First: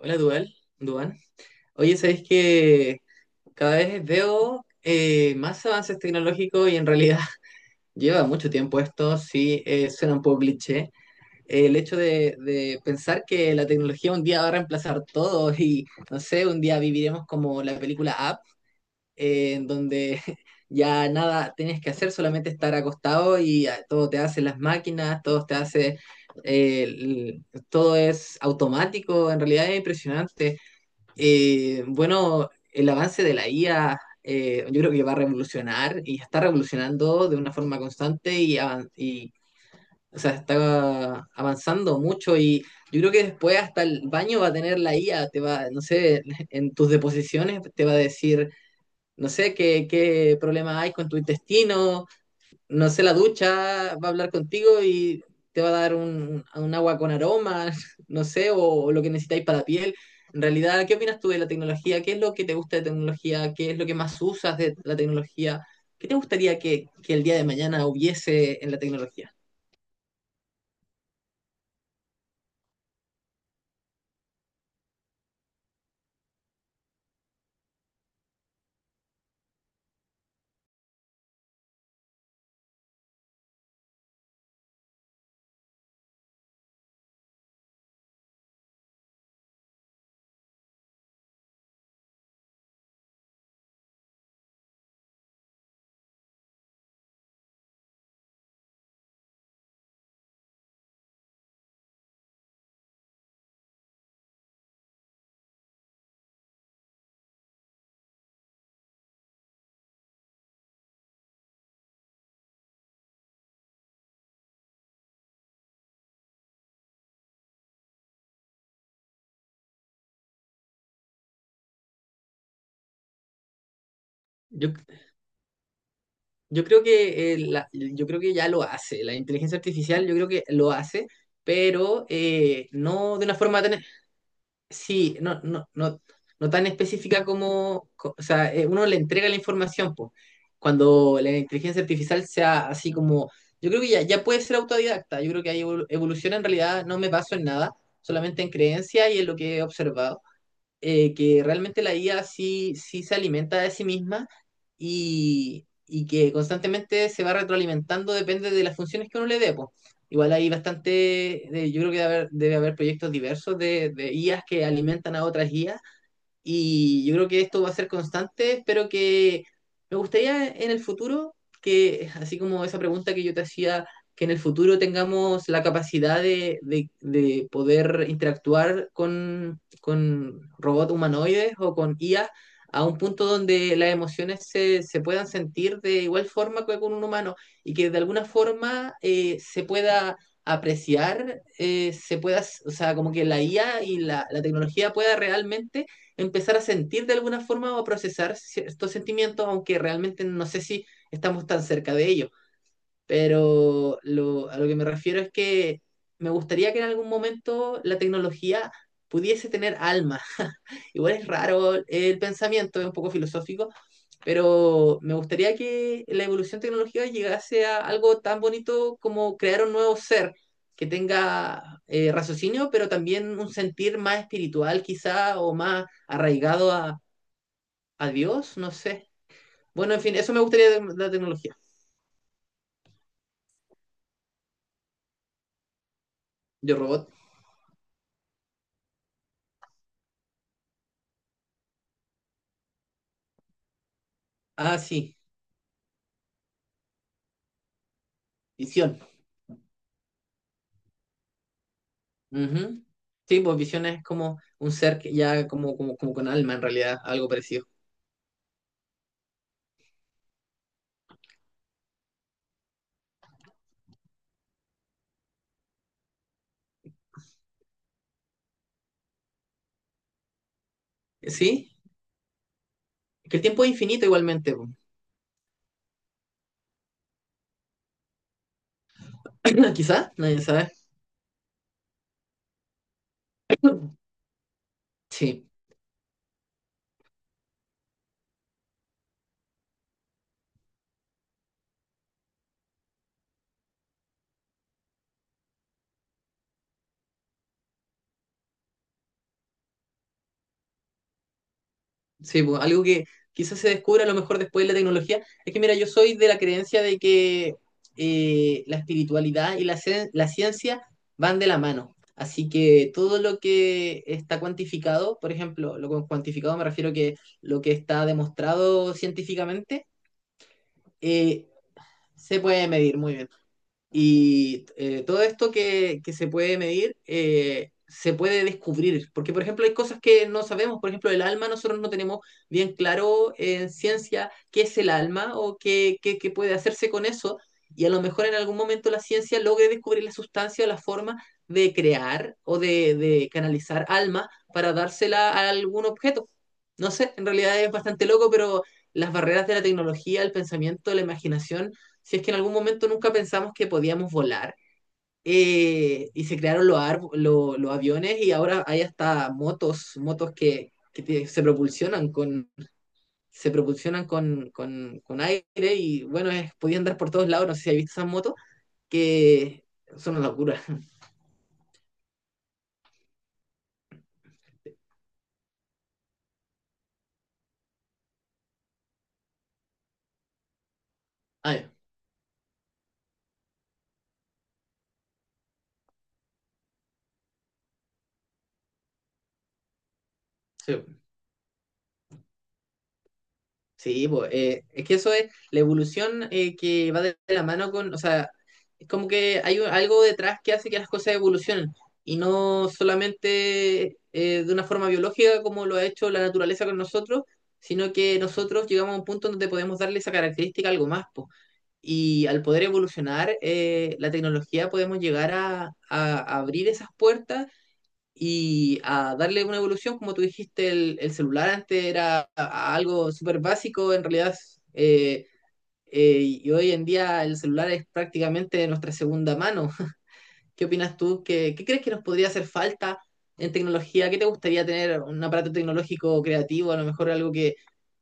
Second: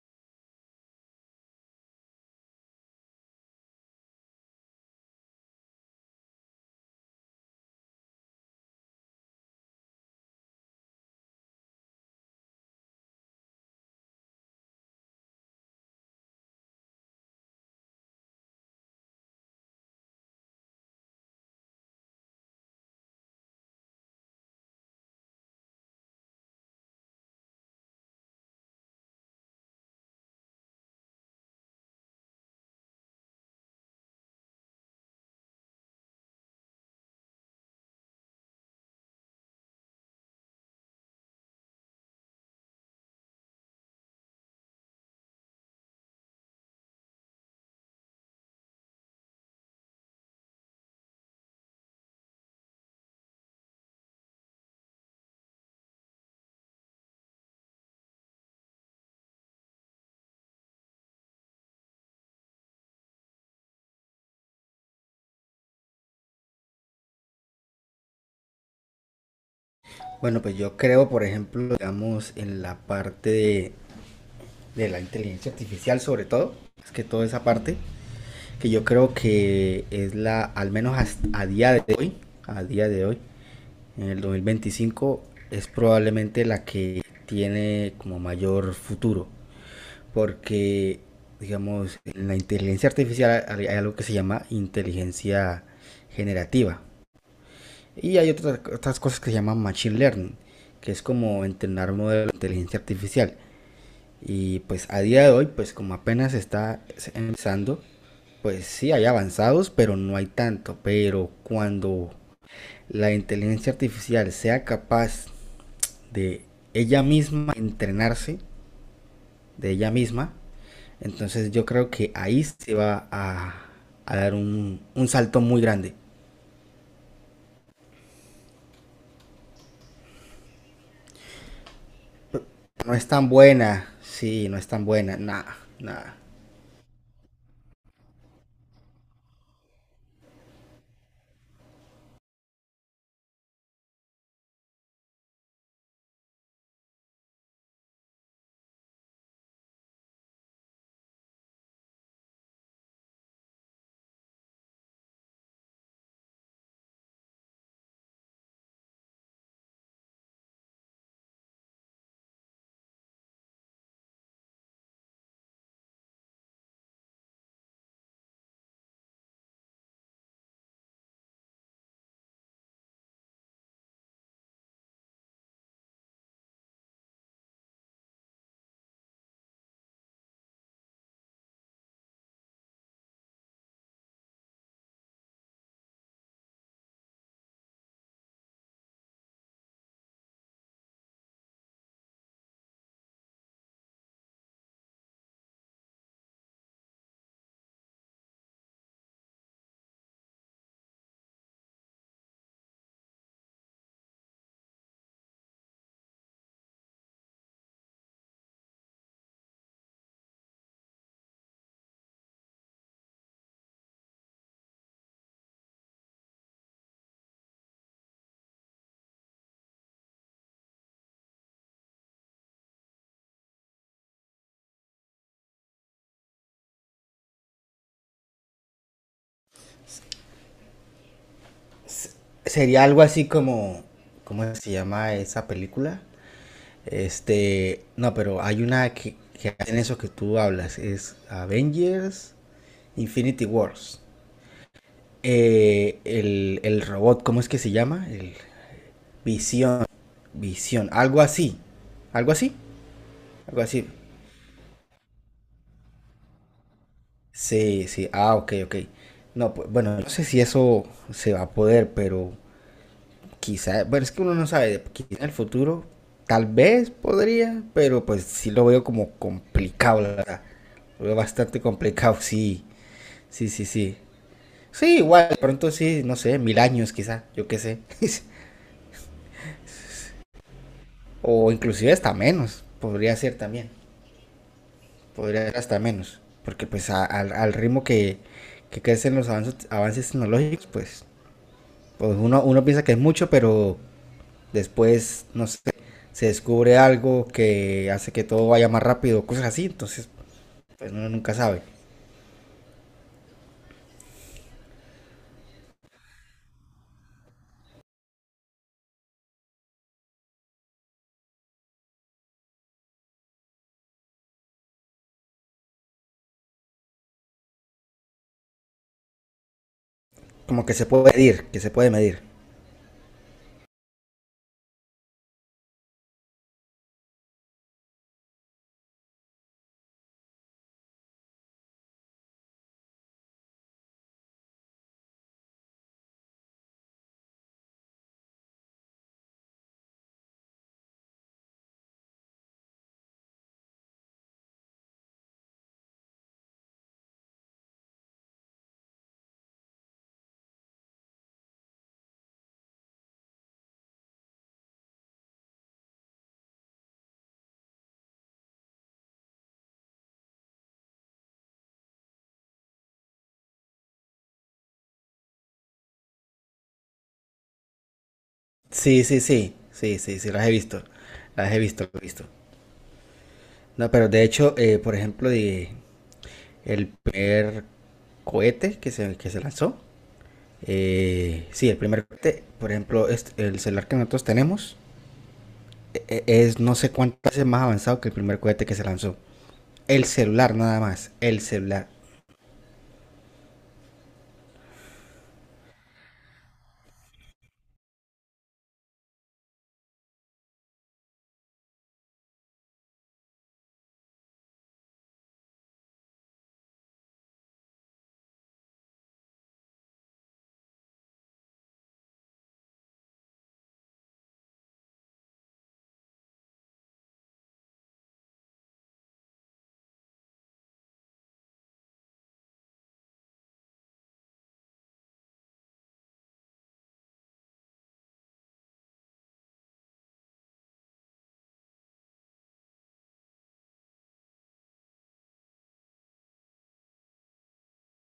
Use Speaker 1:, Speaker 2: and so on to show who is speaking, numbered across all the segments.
Speaker 1: Hola, Dual, Duan. Oye, ¿sabes que cada vez veo más avances tecnológicos y en realidad lleva mucho tiempo esto, sí, suena un poco cliché. El hecho de pensar que la tecnología un día va a reemplazar todo y, no sé, un día viviremos como la película Up, en donde ya nada tienes que hacer, solamente estar acostado y ah, todo te hace las máquinas, todo te hace, eh, el- todo es automático, en realidad es impresionante. Bueno, el avance de la IA yo creo que va a revolucionar y está revolucionando de una forma constante y o sea, está avanzando mucho y yo creo que después hasta el baño va a tener la IA, te va, no sé, en tus deposiciones te va a decir, no sé, qué problema hay con tu intestino, no sé, la ducha va a hablar contigo y te va a dar un agua con aroma, no sé, o lo que necesitáis para la piel. En realidad, ¿qué opinas tú de la tecnología? ¿Qué es lo que te gusta de tecnología? ¿Qué es lo que más usas de la tecnología? ¿Qué te gustaría que el día de mañana hubiese en la tecnología?
Speaker 2: Bueno, pues yo creo, por ejemplo, digamos, en la parte de la inteligencia artificial sobre todo, es que toda esa parte, que yo creo que es la, al menos a día de hoy, a día de hoy, en el 2025, es probablemente la que tiene como mayor futuro, porque, digamos, en la inteligencia artificial hay algo que se llama inteligencia generativa, y hay otras, otras cosas que se llaman Machine Learning, que es como entrenar modelos de inteligencia artificial. Y pues a día de hoy, pues como apenas está empezando, pues sí hay avanzados, pero no hay tanto. Pero cuando la inteligencia artificial sea capaz de ella misma entrenarse, de ella misma, entonces yo creo que ahí se va a dar
Speaker 1: Yo,
Speaker 2: un, salto muy grande.
Speaker 1: yo creo que, yo creo que ya lo hace. La inteligencia artificial yo creo que lo hace, pero
Speaker 2: No es
Speaker 1: no de
Speaker 2: tan
Speaker 1: una forma tan
Speaker 2: buena, sí, no es tan buena,
Speaker 1: sí, no,
Speaker 2: nada,
Speaker 1: no, no,
Speaker 2: nada.
Speaker 1: no tan específica o sea, uno le entrega la información, pues. Cuando la inteligencia artificial sea así como, yo creo que ya, ya puede ser autodidacta, yo creo que ahí evoluciona en realidad, no me baso en nada, solamente en creencia y en lo que he observado que realmente la IA sí, sí se alimenta de sí misma y que constantemente se va retroalimentando, depende de las funciones que uno le dé, po. Igual hay bastante, yo creo que debe haber proyectos diversos de IAs que alimentan a otras IAs y yo creo que esto va a ser constante. Espero que me gustaría en el futuro que, así como esa pregunta que yo te hacía, que en el futuro tengamos la capacidad de poder interactuar con robots humanoides o con IA a un punto donde las emociones se puedan sentir de igual forma que con un humano y que de alguna forma se pueda apreciar, se pueda, o sea, como que la IA y la tecnología pueda realmente empezar a sentir de alguna forma o a procesar estos sentimientos, aunque realmente no sé si estamos tan cerca de ellos. Pero lo, a lo que me refiero es que me gustaría que en algún momento la tecnología pudiese tener alma. Igual es raro el pensamiento, es un poco filosófico, pero me gustaría que la evolución tecnológica llegase a algo tan bonito como crear un nuevo ser que tenga raciocinio, pero también un sentir más espiritual quizá o más arraigado a Dios, no sé. Bueno, en fin, eso me gustaría de la tecnología.
Speaker 2: Sería algo así como, ¿cómo se llama esa película?
Speaker 1: Yo robot.
Speaker 2: Este, no, pero hay una que hacen eso que tú hablas, es Avengers Infinity Wars.
Speaker 1: Ah, sí,
Speaker 2: El robot, ¿cómo es que se llama? El
Speaker 1: visión.
Speaker 2: Visión, Visión, algo así, algo así,
Speaker 1: Ujú. Sí, pues
Speaker 2: algo así.
Speaker 1: visión es como un ser que ya como, como, como con alma en realidad, algo parecido.
Speaker 2: Sí, sí, ah, ok, ok. No, pues, bueno, no sé si eso se va a poder, pero quizá, bueno, es que uno no sabe, quizá en el futuro tal vez podría, pero pues sí lo veo como complicado, la verdad. Lo veo bastante
Speaker 1: Sí,
Speaker 2: complicado, sí,
Speaker 1: que el
Speaker 2: sí,
Speaker 1: tiempo
Speaker 2: sí,
Speaker 1: es
Speaker 2: sí.
Speaker 1: infinito igualmente, po.
Speaker 2: Sí, igual, de pronto sí, no sé, 1000 años quizá, yo qué sé.
Speaker 1: Quizá, nadie sabe.
Speaker 2: O inclusive hasta menos, podría ser también, podría
Speaker 1: Sí.
Speaker 2: ser hasta menos. Porque pues al, al ritmo que crecen los avances, avances tecnológicos, pues, pues uno, uno piensa que es mucho, pero después, no sé, se descubre algo que hace que todo vaya más rápido, cosas así, entonces pues uno nunca sabe.
Speaker 1: Sí, pues, algo que quizás se descubra a lo mejor después de la tecnología. Es que, mira, yo soy de la creencia de que la espiritualidad y la, la ciencia van de la mano. Así que todo lo que está cuantificado, por ejemplo, lo con cuantificado me refiero que lo que está demostrado científicamente,
Speaker 2: Como que se puede medir,
Speaker 1: eh,
Speaker 2: que se puede medir.
Speaker 1: se puede medir muy bien. Y todo esto que se puede medir se puede descubrir, porque por ejemplo hay cosas que no sabemos, por ejemplo el alma, nosotros no tenemos bien claro en ciencia qué es el alma o qué, qué puede hacerse con eso, y a lo mejor en algún momento la ciencia logre descubrir la sustancia o la forma de crear o de canalizar alma para dársela a algún objeto. No sé, en realidad es bastante loco, pero las barreras de la tecnología, el pensamiento, la imaginación si es que en algún momento nunca pensamos que podíamos volar. Y se crearon los, los aviones y ahora hay hasta motos, motos que se propulsionan con, se propulsionan con aire y bueno, es, podía andar por todos lados, no sé si has visto esas motos,
Speaker 2: Sí, sí, sí,
Speaker 1: que
Speaker 2: sí,
Speaker 1: son
Speaker 2: sí,
Speaker 1: una
Speaker 2: sí, las he
Speaker 1: locura.
Speaker 2: visto, las he visto, las he visto. No, pero de hecho, por ejemplo, el primer cohete que se lanzó,
Speaker 1: Ay,
Speaker 2: sí, el primer cohete, por ejemplo, el celular que nosotros tenemos es no sé cuántas veces más avanzado que el primer cohete que se lanzó. El celular nada
Speaker 1: sí.
Speaker 2: más, el celular.
Speaker 1: Sí, pues, es que eso es la evolución que va de la mano con, o sea, es como que hay algo detrás que hace que las cosas evolucionen y no solamente de una forma biológica como lo ha hecho la naturaleza con nosotros, sino que nosotros llegamos a un punto donde podemos darle esa característica a algo más, po. Y al poder evolucionar la tecnología podemos llegar a abrir esas puertas y a darle una evolución, como tú dijiste, el celular antes era a algo súper básico, en realidad, eh, y hoy en día el celular es prácticamente nuestra segunda mano. ¿Qué opinas tú? ¿Qué, qué crees que nos podría hacer falta en tecnología? ¿Qué te gustaría tener? ¿Un aparato tecnológico creativo? A lo mejor algo que,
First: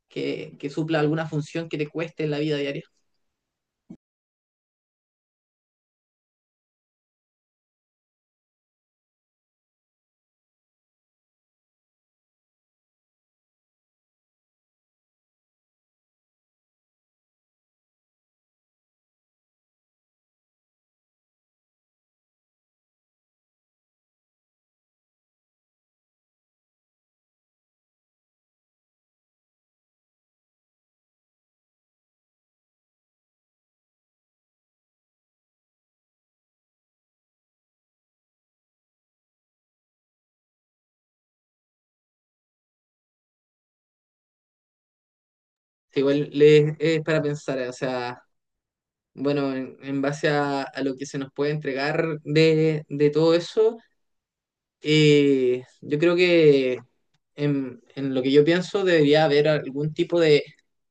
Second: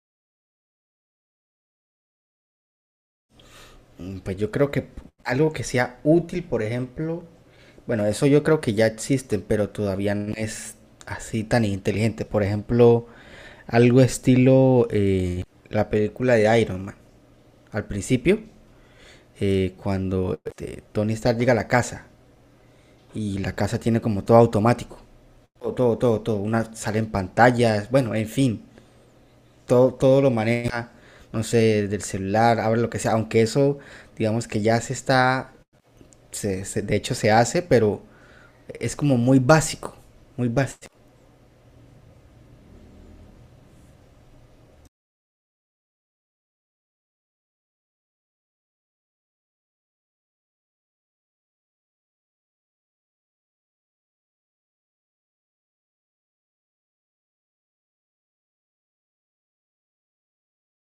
Speaker 1: que, que supla alguna función que te cueste en la vida diaria.
Speaker 2: Pues yo creo que algo que sea útil, por ejemplo, bueno, eso yo creo que ya existen, pero todavía no es así tan inteligente. Por ejemplo, algo estilo la película de Iron Man. Al principio, cuando este, Tony Stark llega a la casa y la casa tiene como todo automático. Todo, todo, todo, todo. Una sale en pantallas, bueno, en fin, todo, todo lo maneja, no sé, del celular, abre lo que sea. Aunque eso, digamos que ya se está de hecho se hace, pero es como muy básico, muy básico.
Speaker 1: Sí, igual es para pensar, o sea, bueno, en base a lo que se nos puede entregar de todo eso. Yo creo que en lo que yo pienso debería haber algún tipo de,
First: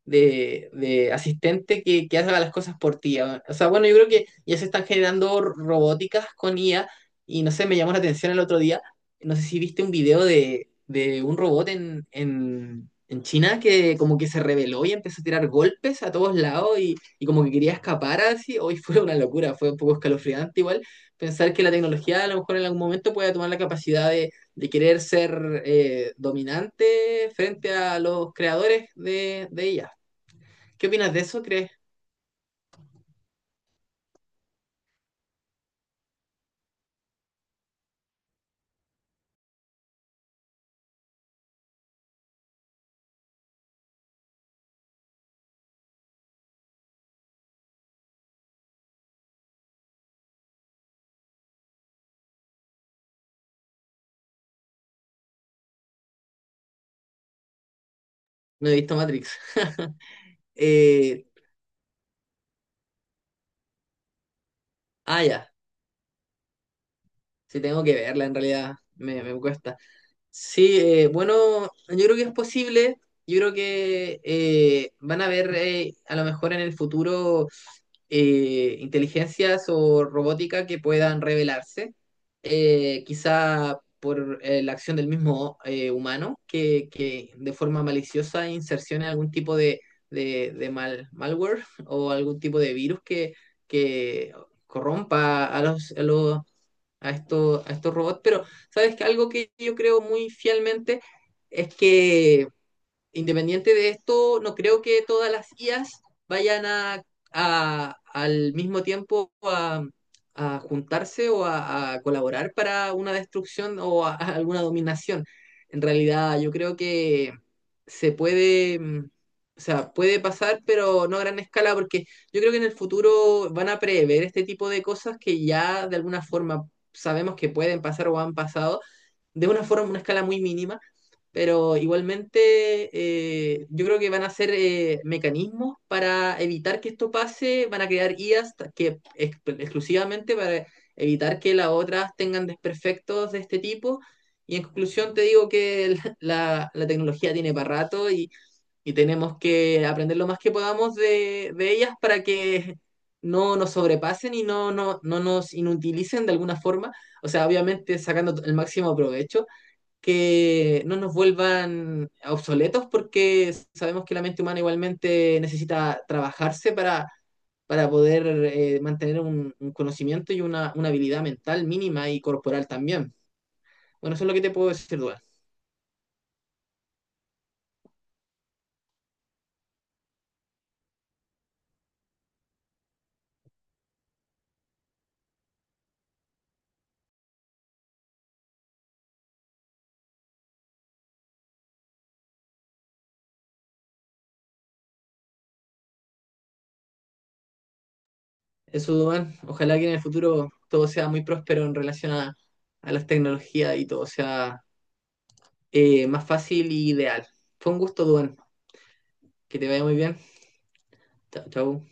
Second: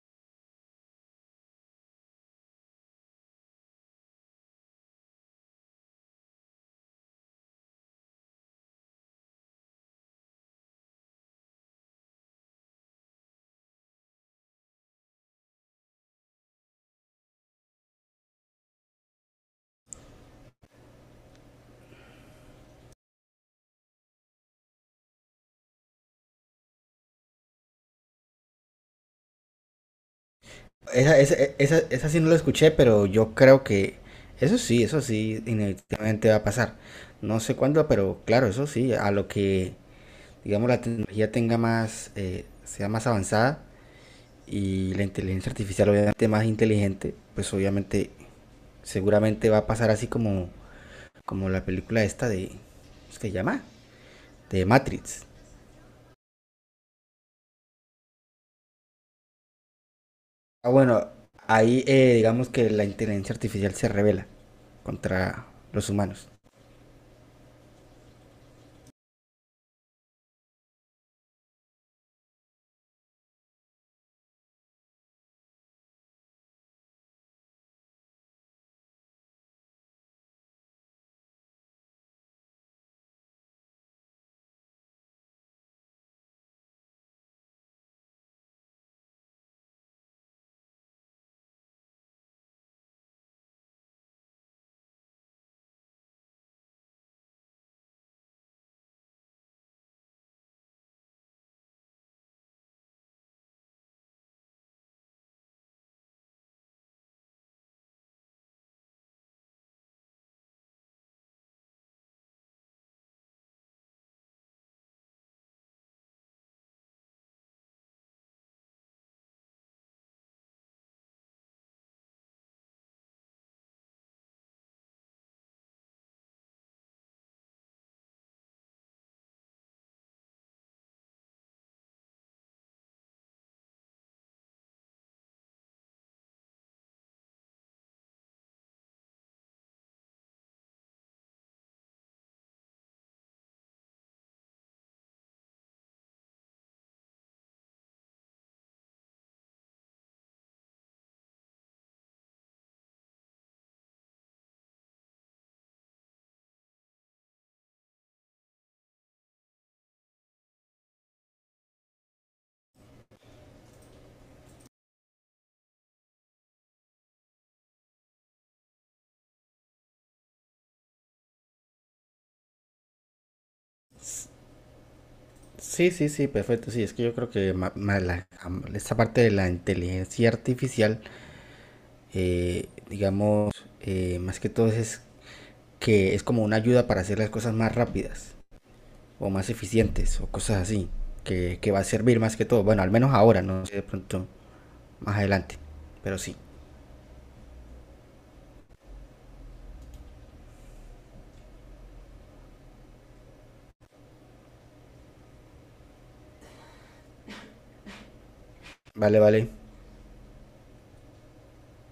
Speaker 1: de, de asistente que haga las cosas por ti. Ah, o sea, bueno, yo creo que ya se están generando robóticas con IA y no sé, me llamó la atención el otro día, no sé si viste un video de un robot en China que como que se rebeló y empezó a tirar golpes a todos lados y como que quería escapar así. Hoy fue una locura, fue un poco escalofriante igual pensar que la tecnología a lo mejor en algún momento pueda tomar la capacidad de querer ser dominante frente a los creadores de ella. ¿Qué opinas
Speaker 2: Esa,
Speaker 1: de
Speaker 2: esa,
Speaker 1: eso, crees?
Speaker 2: esa, esa sí no lo escuché, pero yo creo que eso sí, inevitablemente va a pasar. No sé cuándo, pero claro, eso sí, a lo que, digamos, la tecnología tenga más, sea más avanzada y la inteligencia artificial obviamente más inteligente, pues obviamente, seguramente va a pasar así como, como la película esta de, ¿cómo se llama? De Matrix.
Speaker 1: No he visto Matrix.
Speaker 2: Ah, bueno,
Speaker 1: Eh,
Speaker 2: ahí digamos que la inteligencia artificial se revela
Speaker 1: ah,
Speaker 2: contra
Speaker 1: ya,
Speaker 2: los humanos.
Speaker 1: sí tengo que verla en realidad, me cuesta. Sí, bueno, yo creo que es posible. Yo creo que van a haber a lo mejor en el futuro inteligencias o robótica que puedan revelarse, quizá por la acción del mismo humano, que de forma maliciosa insercione algún tipo de mal, malware o algún tipo de virus que corrompa a los a estos robots, pero sabes que algo que yo creo muy fielmente es que independiente de esto, no creo que todas las IAs vayan al mismo tiempo a juntarse o a colaborar para una destrucción o a alguna dominación. En realidad, yo creo que se puede, mm, o sea, puede pasar, pero no a gran escala, porque yo creo que en el futuro van a prever este tipo de cosas que ya de alguna forma sabemos que pueden pasar o han pasado, de una forma, una escala muy mínima pero igualmente yo creo que van a ser mecanismos para evitar que esto pase, van a crear IAs exclusivamente para evitar que las otras tengan desperfectos de este tipo. Y en conclusión te digo que la tecnología tiene para rato y tenemos que aprender lo más que podamos de ellas para que no nos sobrepasen y no, no, no nos inutilicen de alguna forma. O sea, obviamente sacando el máximo provecho que no nos vuelvan obsoletos porque sabemos que la mente humana igualmente necesita trabajarse para poder mantener un conocimiento y una habilidad mental mínima y corporal también. Bueno, eso
Speaker 2: S-
Speaker 1: es lo que te puedo decir, Duan.
Speaker 2: Sí, sí, sí, perfecto. Sí, es que yo creo que esta parte de la inteligencia artificial, digamos, más que todo es que es como una ayuda para hacer las cosas más rápidas o más eficientes o cosas así, que va a servir más que todo. Bueno, al menos ahora, no sé de pronto más adelante, pero sí.
Speaker 1: Eso, Duan, ojalá que en el futuro todo sea muy próspero en relación a las tecnologías y todo sea más fácil y ideal. Fue un gusto, Duan.
Speaker 2: Vale, vale.
Speaker 1: Que te vaya muy bien. Chao, chao.